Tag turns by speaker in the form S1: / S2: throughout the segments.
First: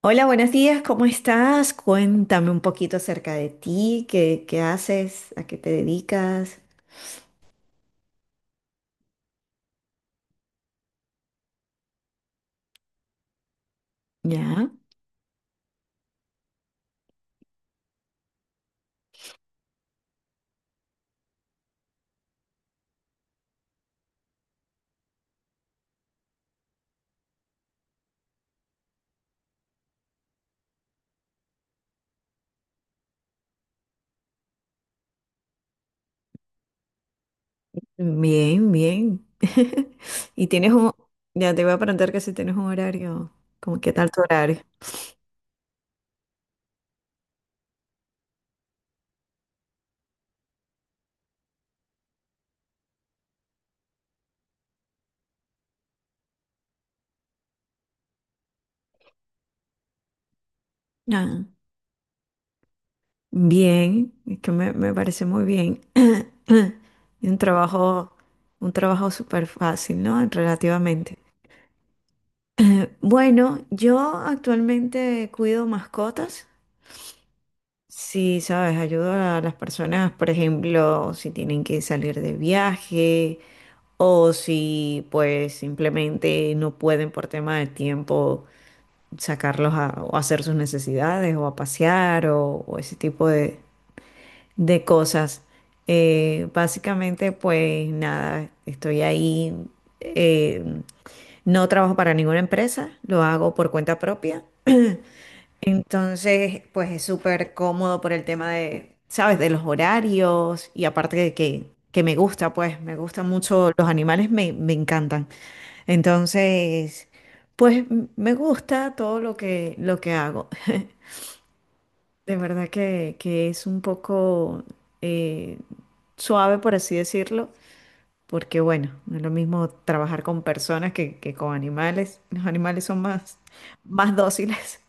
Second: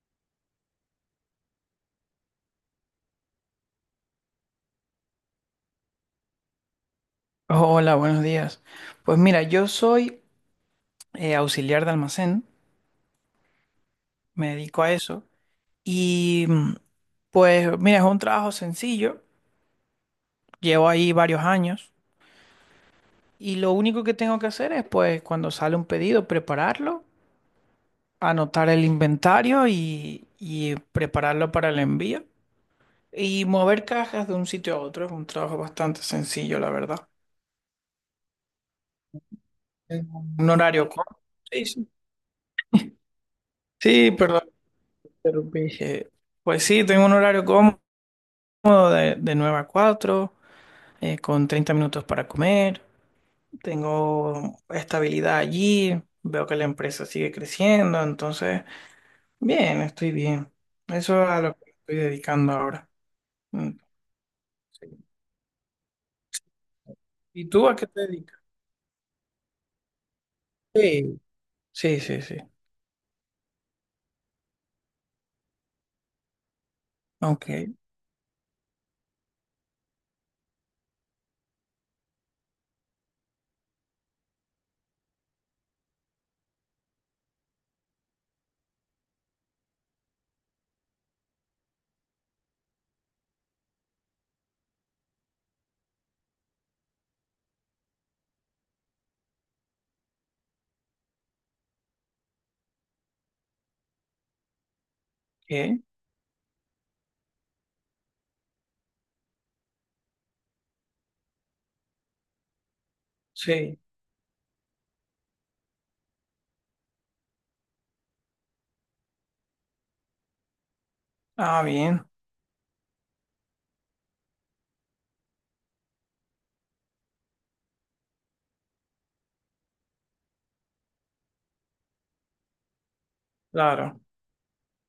S1: Hola, buenos días, ¿cómo estás? Cuéntame un poquito acerca de ti, qué haces, a qué te dedicas.
S2: Hola, buenos días. Pues mira, yo soy auxiliar de almacén, me
S1: Ya,
S2: dedico a eso y mm, pues mira, es un trabajo sencillo, llevo ahí varios años y lo único que tengo que hacer es pues cuando sale un pedido prepararlo, anotar el inventario y prepararlo para el envío y mover cajas de un sitio a otro, es un trabajo bastante sencillo, la verdad.
S1: bien, bien.
S2: Tengo
S1: Y
S2: un
S1: tienes
S2: horario
S1: un,
S2: cómodo.
S1: ya te
S2: Sí,
S1: voy a
S2: sí.
S1: preguntar que si tienes un horario, como qué tal
S2: Sí,
S1: tu
S2: perdón,
S1: horario.
S2: te interrumpí. Pues sí, tengo un horario cómodo. De 9 a 4, con 30 minutos para comer, tengo estabilidad allí, veo que la empresa sigue creciendo, entonces, bien, estoy bien. Eso es a
S1: Ah,
S2: lo que estoy dedicando ahora. Mm,
S1: bien, es que
S2: sí.
S1: me parece muy bien. Y un
S2: ¿Y tú a qué te
S1: trabajo,
S2: dedicas?
S1: un trabajo súper fácil, ¿no? Relativamente.
S2: Sí, sí, sí, sí.
S1: Bueno, yo actualmente cuido mascotas.
S2: Ok.
S1: Sí, sabes, ayudo a las personas, por ejemplo, si tienen que salir de viaje o si pues simplemente no pueden por tema de tiempo sacarlos a, o hacer sus necesidades o a pasear o ese tipo de cosas. Básicamente pues nada, estoy ahí, eh, no trabajo para ninguna empresa, lo hago por cuenta propia.
S2: ¿Qué?
S1: Entonces, pues es súper cómodo por el tema de, ¿sabes? De los horarios y aparte de que me gusta, pues me gustan mucho
S2: Sí.
S1: los animales, me encantan. Entonces, pues me gusta todo lo que hago.
S2: Ah, bien,
S1: De verdad que es un poco eh, suave, por así decirlo, porque bueno, no es lo mismo trabajar con personas que con animales. Los animales son más,
S2: claro,
S1: más dóciles.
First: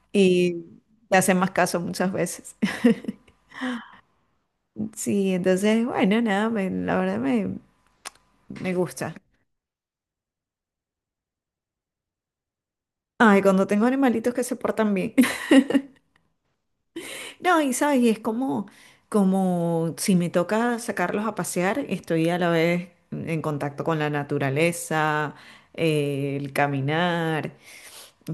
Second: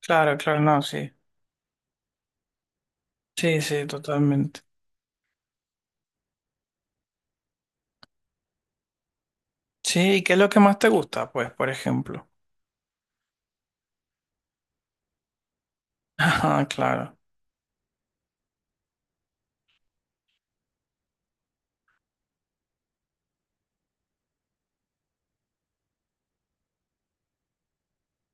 S2: claro,
S1: Y
S2: claro, no, sí.
S1: te hacen más caso muchas veces.
S2: Sí, sí, totalmente.
S1: Sí, entonces, bueno, nada, la verdad me gusta.
S2: Sí, ¿y qué es lo que más te gusta? Pues, por ejemplo.
S1: Ay, cuando tengo animalitos que se portan bien.
S2: Ah, claro,
S1: No, y sabes, y es como, como si me toca sacarlos a pasear, estoy a la vez en contacto con la naturaleza, el caminar,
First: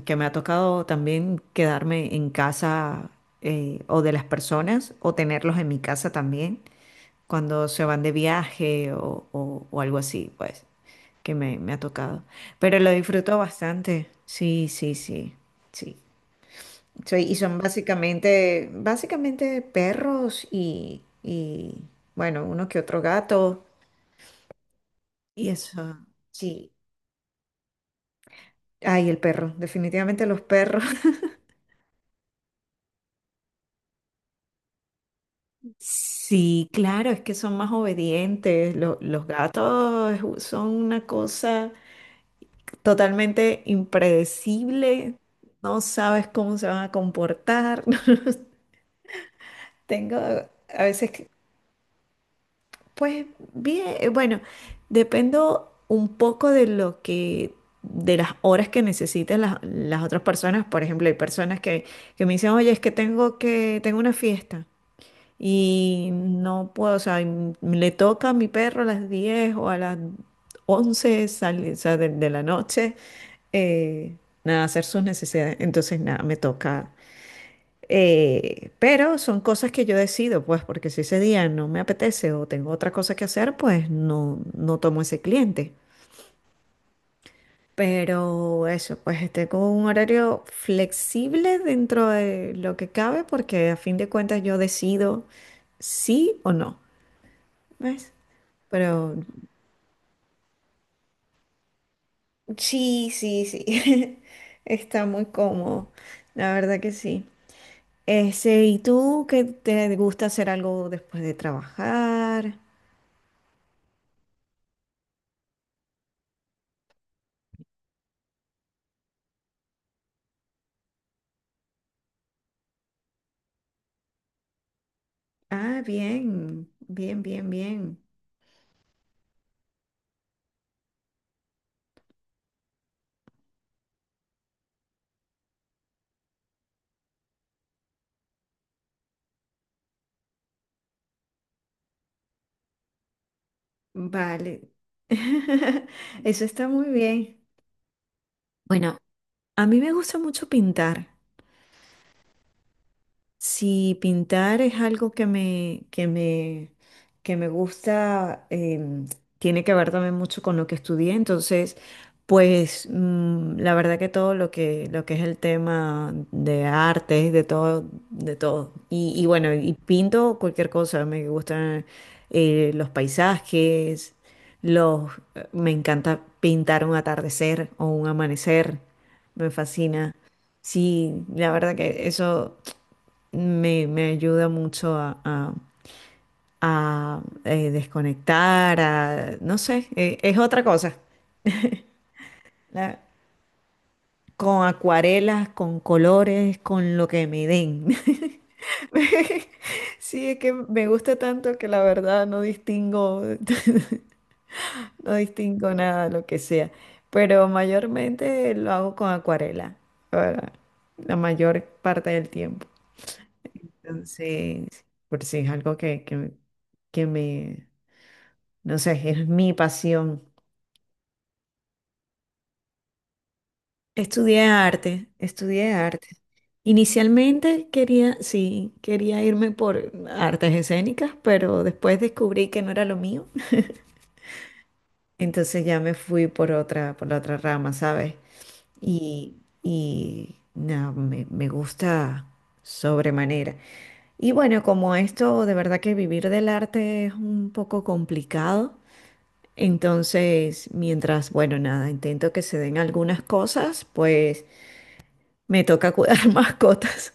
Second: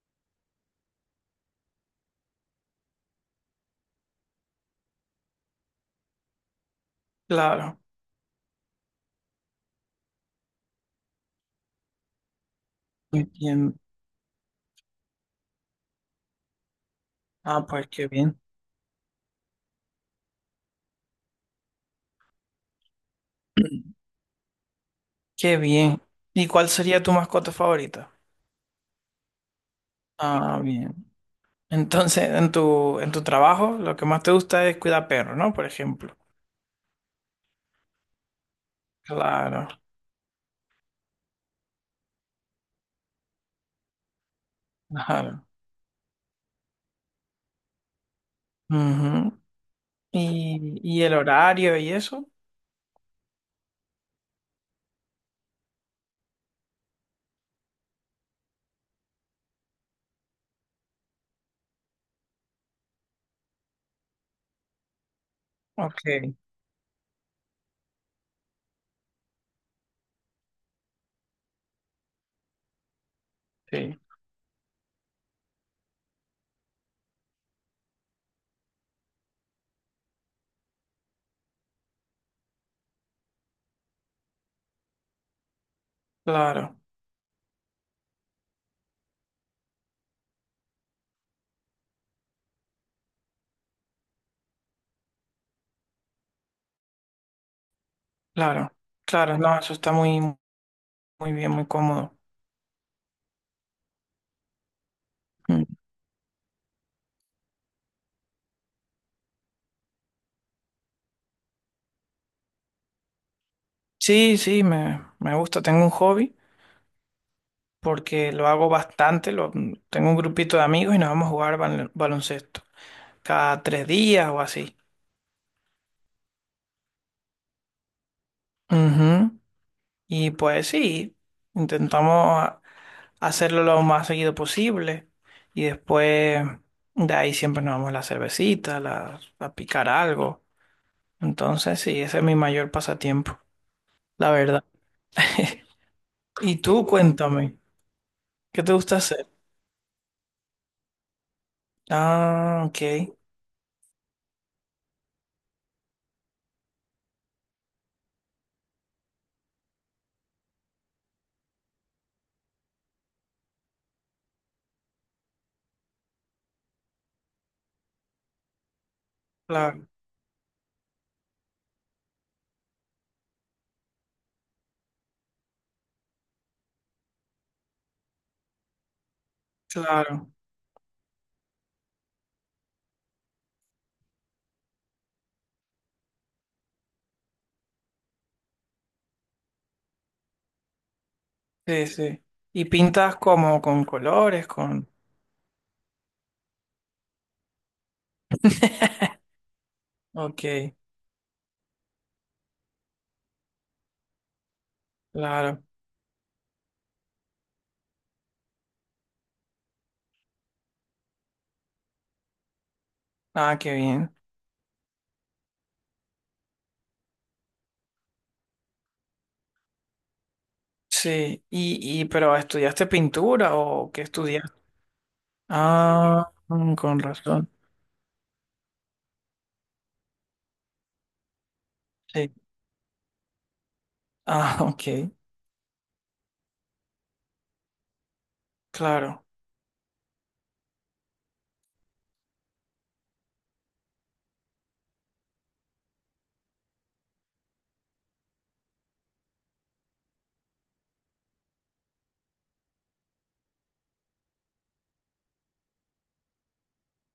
S1: que me ha tocado también quedarme en casa o de las personas o tenerlos en mi casa también cuando
S2: claro.
S1: se van de viaje o, o algo así, pues. Que me ha tocado. Pero lo disfruto
S2: Entiendo.
S1: bastante. Sí, sí, sí, sí. Soy, y son
S2: Ah, pues qué bien.
S1: básicamente, básicamente perros y bueno, uno que otro gato. Y
S2: Qué bien.
S1: eso,
S2: ¿Y cuál
S1: sí.
S2: sería tu mascota favorita?
S1: Ay, el perro, definitivamente los
S2: Ah,
S1: perros.
S2: bien. Entonces, en tu trabajo, lo que más te gusta es cuidar perros, ¿no? Por ejemplo.
S1: Sí, claro, es que son más obedientes. Los
S2: Claro,
S1: gatos son una cosa totalmente impredecible.
S2: claro.
S1: No sabes cómo se van a comportar.
S2: Ujú.
S1: Tengo a
S2: Y
S1: veces.
S2: el horario y eso?
S1: Pues bien, bueno, dependo un poco de lo que, de las horas que necesiten las otras personas. Por ejemplo, hay personas que me dicen, oye, es que, tengo una fiesta
S2: Ok,
S1: y no puedo, o sea, y le toca a mi perro a las 10 o a las 11 o sea, de la noche,
S2: sí.
S1: eh, nada, hacer sus necesidades. Entonces, nada, me toca. Pero son cosas que yo decido, pues, porque si ese día no me apetece o tengo otra cosa que hacer, pues no, no tomo ese cliente.
S2: Claro,
S1: Pero eso, pues tengo un horario flexible dentro de lo que cabe, porque a fin de cuentas yo decido sí o no, ¿ves?
S2: claro,
S1: Pero
S2: claro. No, eso está muy, muy bien, muy cómodo.
S1: sí, sí, sí, está muy
S2: Mm.
S1: cómodo, la verdad que sí. Ese, ¿y tú qué te gusta hacer algo después de trabajar?
S2: Sí, sí, me gusta. Tengo un hobby porque lo hago bastante. Lo, tengo un grupito de amigos y nos vamos a jugar baloncesto cada 3 días o así.
S1: Ah, bien, bien, bien, bien.
S2: Ujú. Y pues sí, intentamos a- hacerlo lo más seguido posible y después de ahí siempre nos vamos a la cervecita, a picar algo. Entonces sí, ese es mi mayor pasatiempo, la
S1: Vale.
S2: verdad.
S1: Eso
S2: Y
S1: está
S2: tú
S1: muy bien.
S2: cuéntame, ¿qué te gusta
S1: Bueno,
S2: hacer?
S1: a mí me gusta mucho pintar.
S2: Ah, ok,
S1: Si pintar es algo que que me gusta, tiene que ver también mucho con lo que estudié. Entonces, pues la verdad que todo lo que es el tema de artes, de todo, de todo. Y bueno, y
S2: claro,
S1: pinto cualquier cosa. Me gustan los paisajes, los, me encanta pintar un atardecer o un amanecer. Me fascina.
S2: claro,
S1: Sí, la verdad que eso me ayuda mucho a desconectar, a, no sé, es otra cosa.
S2: sí, sí. ¿Y
S1: La-
S2: pintas como con colores,
S1: con
S2: con...
S1: acuarelas, con colores, con lo que me den. Sí, es
S2: Ok,
S1: que me gusta tanto que la verdad no distingo, no
S2: claro.
S1: distingo nada, lo que sea. Pero mayormente lo hago con acuarela, para la mayor parte del tiempo.
S2: Ah, qué bien.
S1: Entonces, por si es algo que me. Entonces, es mi pasión.
S2: Sí, y pero ¿estudiaste pintura o qué
S1: Estudié
S2: estudiaste?
S1: arte. Estudié arte.
S2: Ah, mm, con razón.
S1: Inicialmente quería, sí, quería irme por artes escénicas, pero después
S2: Sí.
S1: descubrí que no era lo mío.
S2: Ah, ok,
S1: Entonces ya me fui por otra, por la otra rama, ¿sabes?
S2: claro.
S1: Y, y no, me gusta sobremanera. Y bueno, como esto de verdad que vivir del arte es un poco complicado, entonces mientras, bueno, nada, intento que se den algunas cosas, pues. Me toca cuidar mascotas.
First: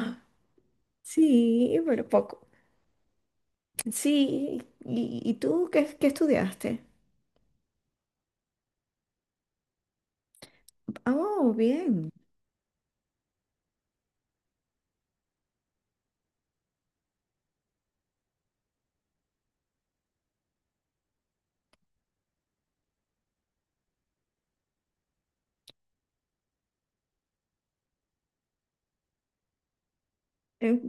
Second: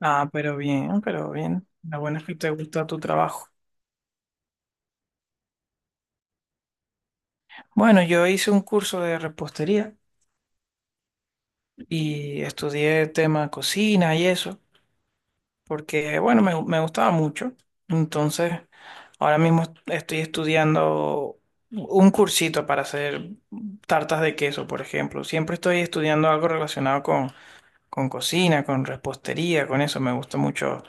S2: Ah, pero bien, pero bien.
S1: Sí,
S2: La
S1: pero
S2: buena es que
S1: poco.
S2: te gusta tu trabajo.
S1: Sí, y tú qué, qué estudiaste?
S2: Bueno, yo hice un curso de repostería
S1: Oh, bien.
S2: y estudié tema cocina y eso, porque bueno, me gustaba mucho. Entonces, ahora mismo estoy estudiando un cursito para hacer tartas de queso, por ejemplo. Siempre estoy estudiando algo relacionado con cocina, con repostería, con eso. Me gusta
S1: Eh,
S2: mucho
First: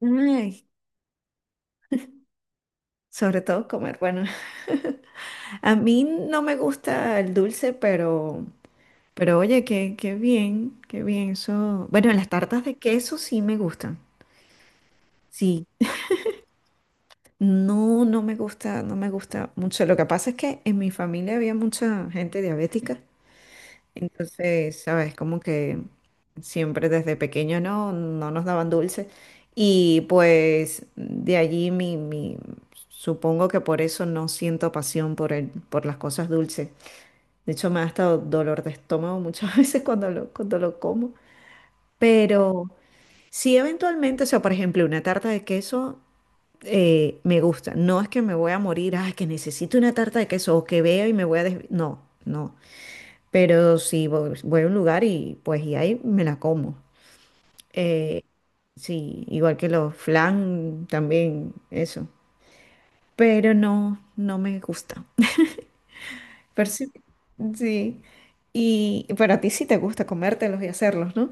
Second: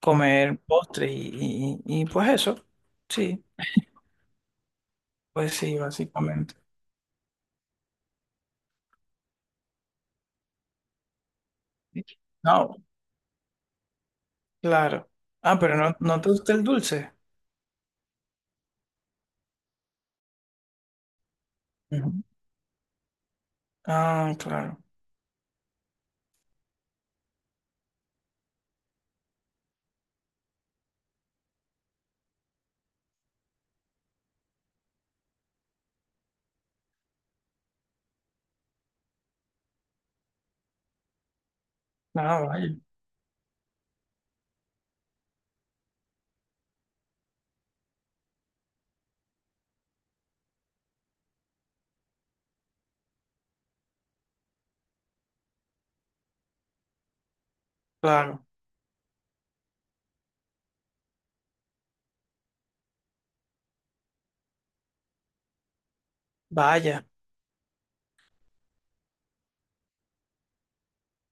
S2: comer
S1: ay,
S2: postres y pues eso.
S1: sobre
S2: Sí,
S1: todo comer. Bueno,
S2: pues
S1: a
S2: sí,
S1: mí no me
S2: básicamente.
S1: gusta el dulce, pero oye, qué, qué bien eso. Bueno, las tartas de
S2: No,
S1: queso sí me gustan.
S2: claro. Ah,
S1: Sí,
S2: pero no, no te gusta el dulce.
S1: no, no me gusta, no me gusta mucho. Lo que pasa es que en mi familia había mucha
S2: Ujú.
S1: gente diabética.
S2: Ah,
S1: Entonces,
S2: claro.
S1: sabes, como que siempre desde pequeño no, no nos daban dulce. Y pues de allí supongo que por eso no siento pasión por el, por las cosas dulces. De hecho, me ha estado dolor de estómago muchas veces cuando lo como.
S2: Ah,
S1: Pero
S2: vaya.
S1: si eventualmente, o sea, por ejemplo, una tarta de queso me gusta. No es que me voy a morir, ay, que necesito una tarta de queso o que veo y me voy a no, no. Pero si voy, voy a un lugar y pues y ahí me la como. Eh,
S2: Claro.
S1: sí, igual que los flan también, eso. Pero no, no me gusta. Pero sí,
S2: Vaya.
S1: sí. Y pero a ti sí te gusta comértelos y hacerlos, ¿no?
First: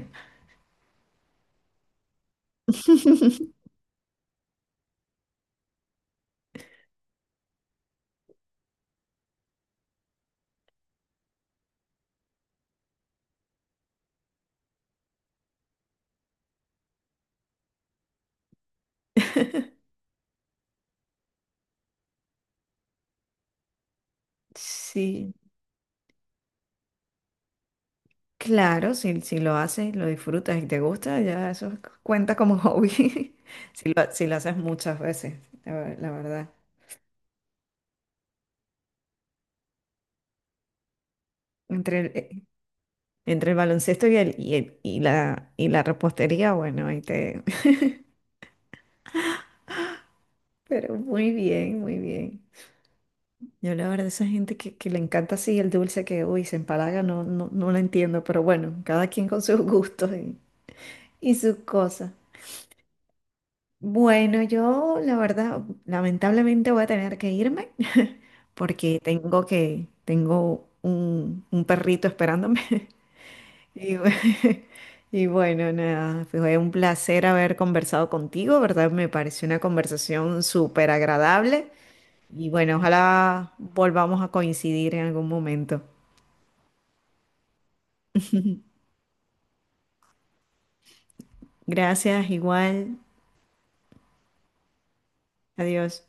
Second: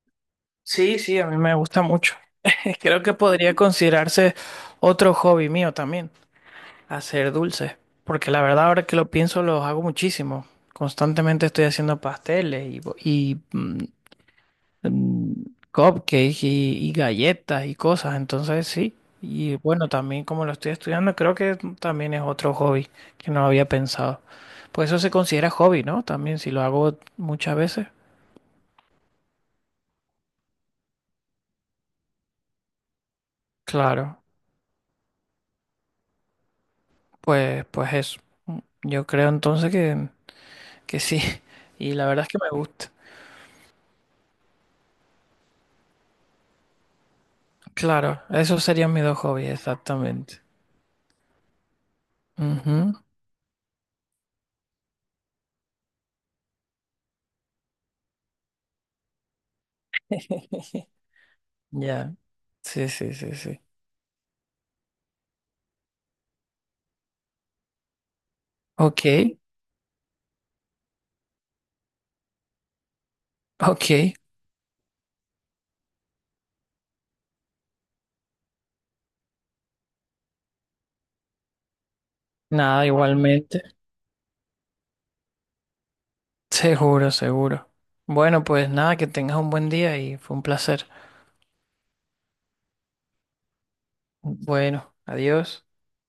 S2: Sí, sí, a mí me gusta mucho. Creo que podría considerarse otro hobby mío también, hacer dulces. Porque la verdad, ahora que lo pienso, los hago muchísimo. Constantemente estoy haciendo pasteles y mm, cupcakes y galletas y cosas, entonces sí. Y bueno, también como lo estoy estudiando, creo que también es otro hobby que no había pensado. Pues eso se
S1: Sí,
S2: considera hobby, ¿no? También si lo hago muchas veces.
S1: claro, si, si lo haces, lo disfrutas y te gusta, ya eso cuenta como hobby. Si lo,
S2: Claro,
S1: si lo haces muchas veces, la verdad.
S2: pues, pues eso. Mm, Yo creo entonces que sí. Y
S1: Entre el-
S2: la verdad es que
S1: eh,
S2: me gusta.
S1: Entre el baloncesto y y la repostería, bueno, ahí te...
S2: Claro, esos serían mis dos hobbies, exactamente.
S1: Pero muy bien, muy bien.
S2: Ujú.
S1: Yo la verdad, esa gente que le encanta así el dulce que, uy, se empalaga, no, no, no la entiendo, pero bueno, cada quien con sus gustos y sus cosas.
S2: Ya, sí, sí, sí, sí.
S1: Bueno, yo la verdad, lamentablemente voy a tener que irme porque
S2: Ok,
S1: tengo que, tengo un perrito esperándome. Y,
S2: ok.
S1: y bueno, nada, fue un placer haber conversado contigo, ¿verdad? Me pareció una conversación súper agradable y bueno,
S2: Nada,
S1: ojalá
S2: igualmente.
S1: volvamos a coincidir en algún momento.
S2: Seguro, seguro. Bueno, pues nada, que tengas un buen día y fue un placer.
S1: Gracias, igual,
S2: Bueno, adiós.
S1: adiós.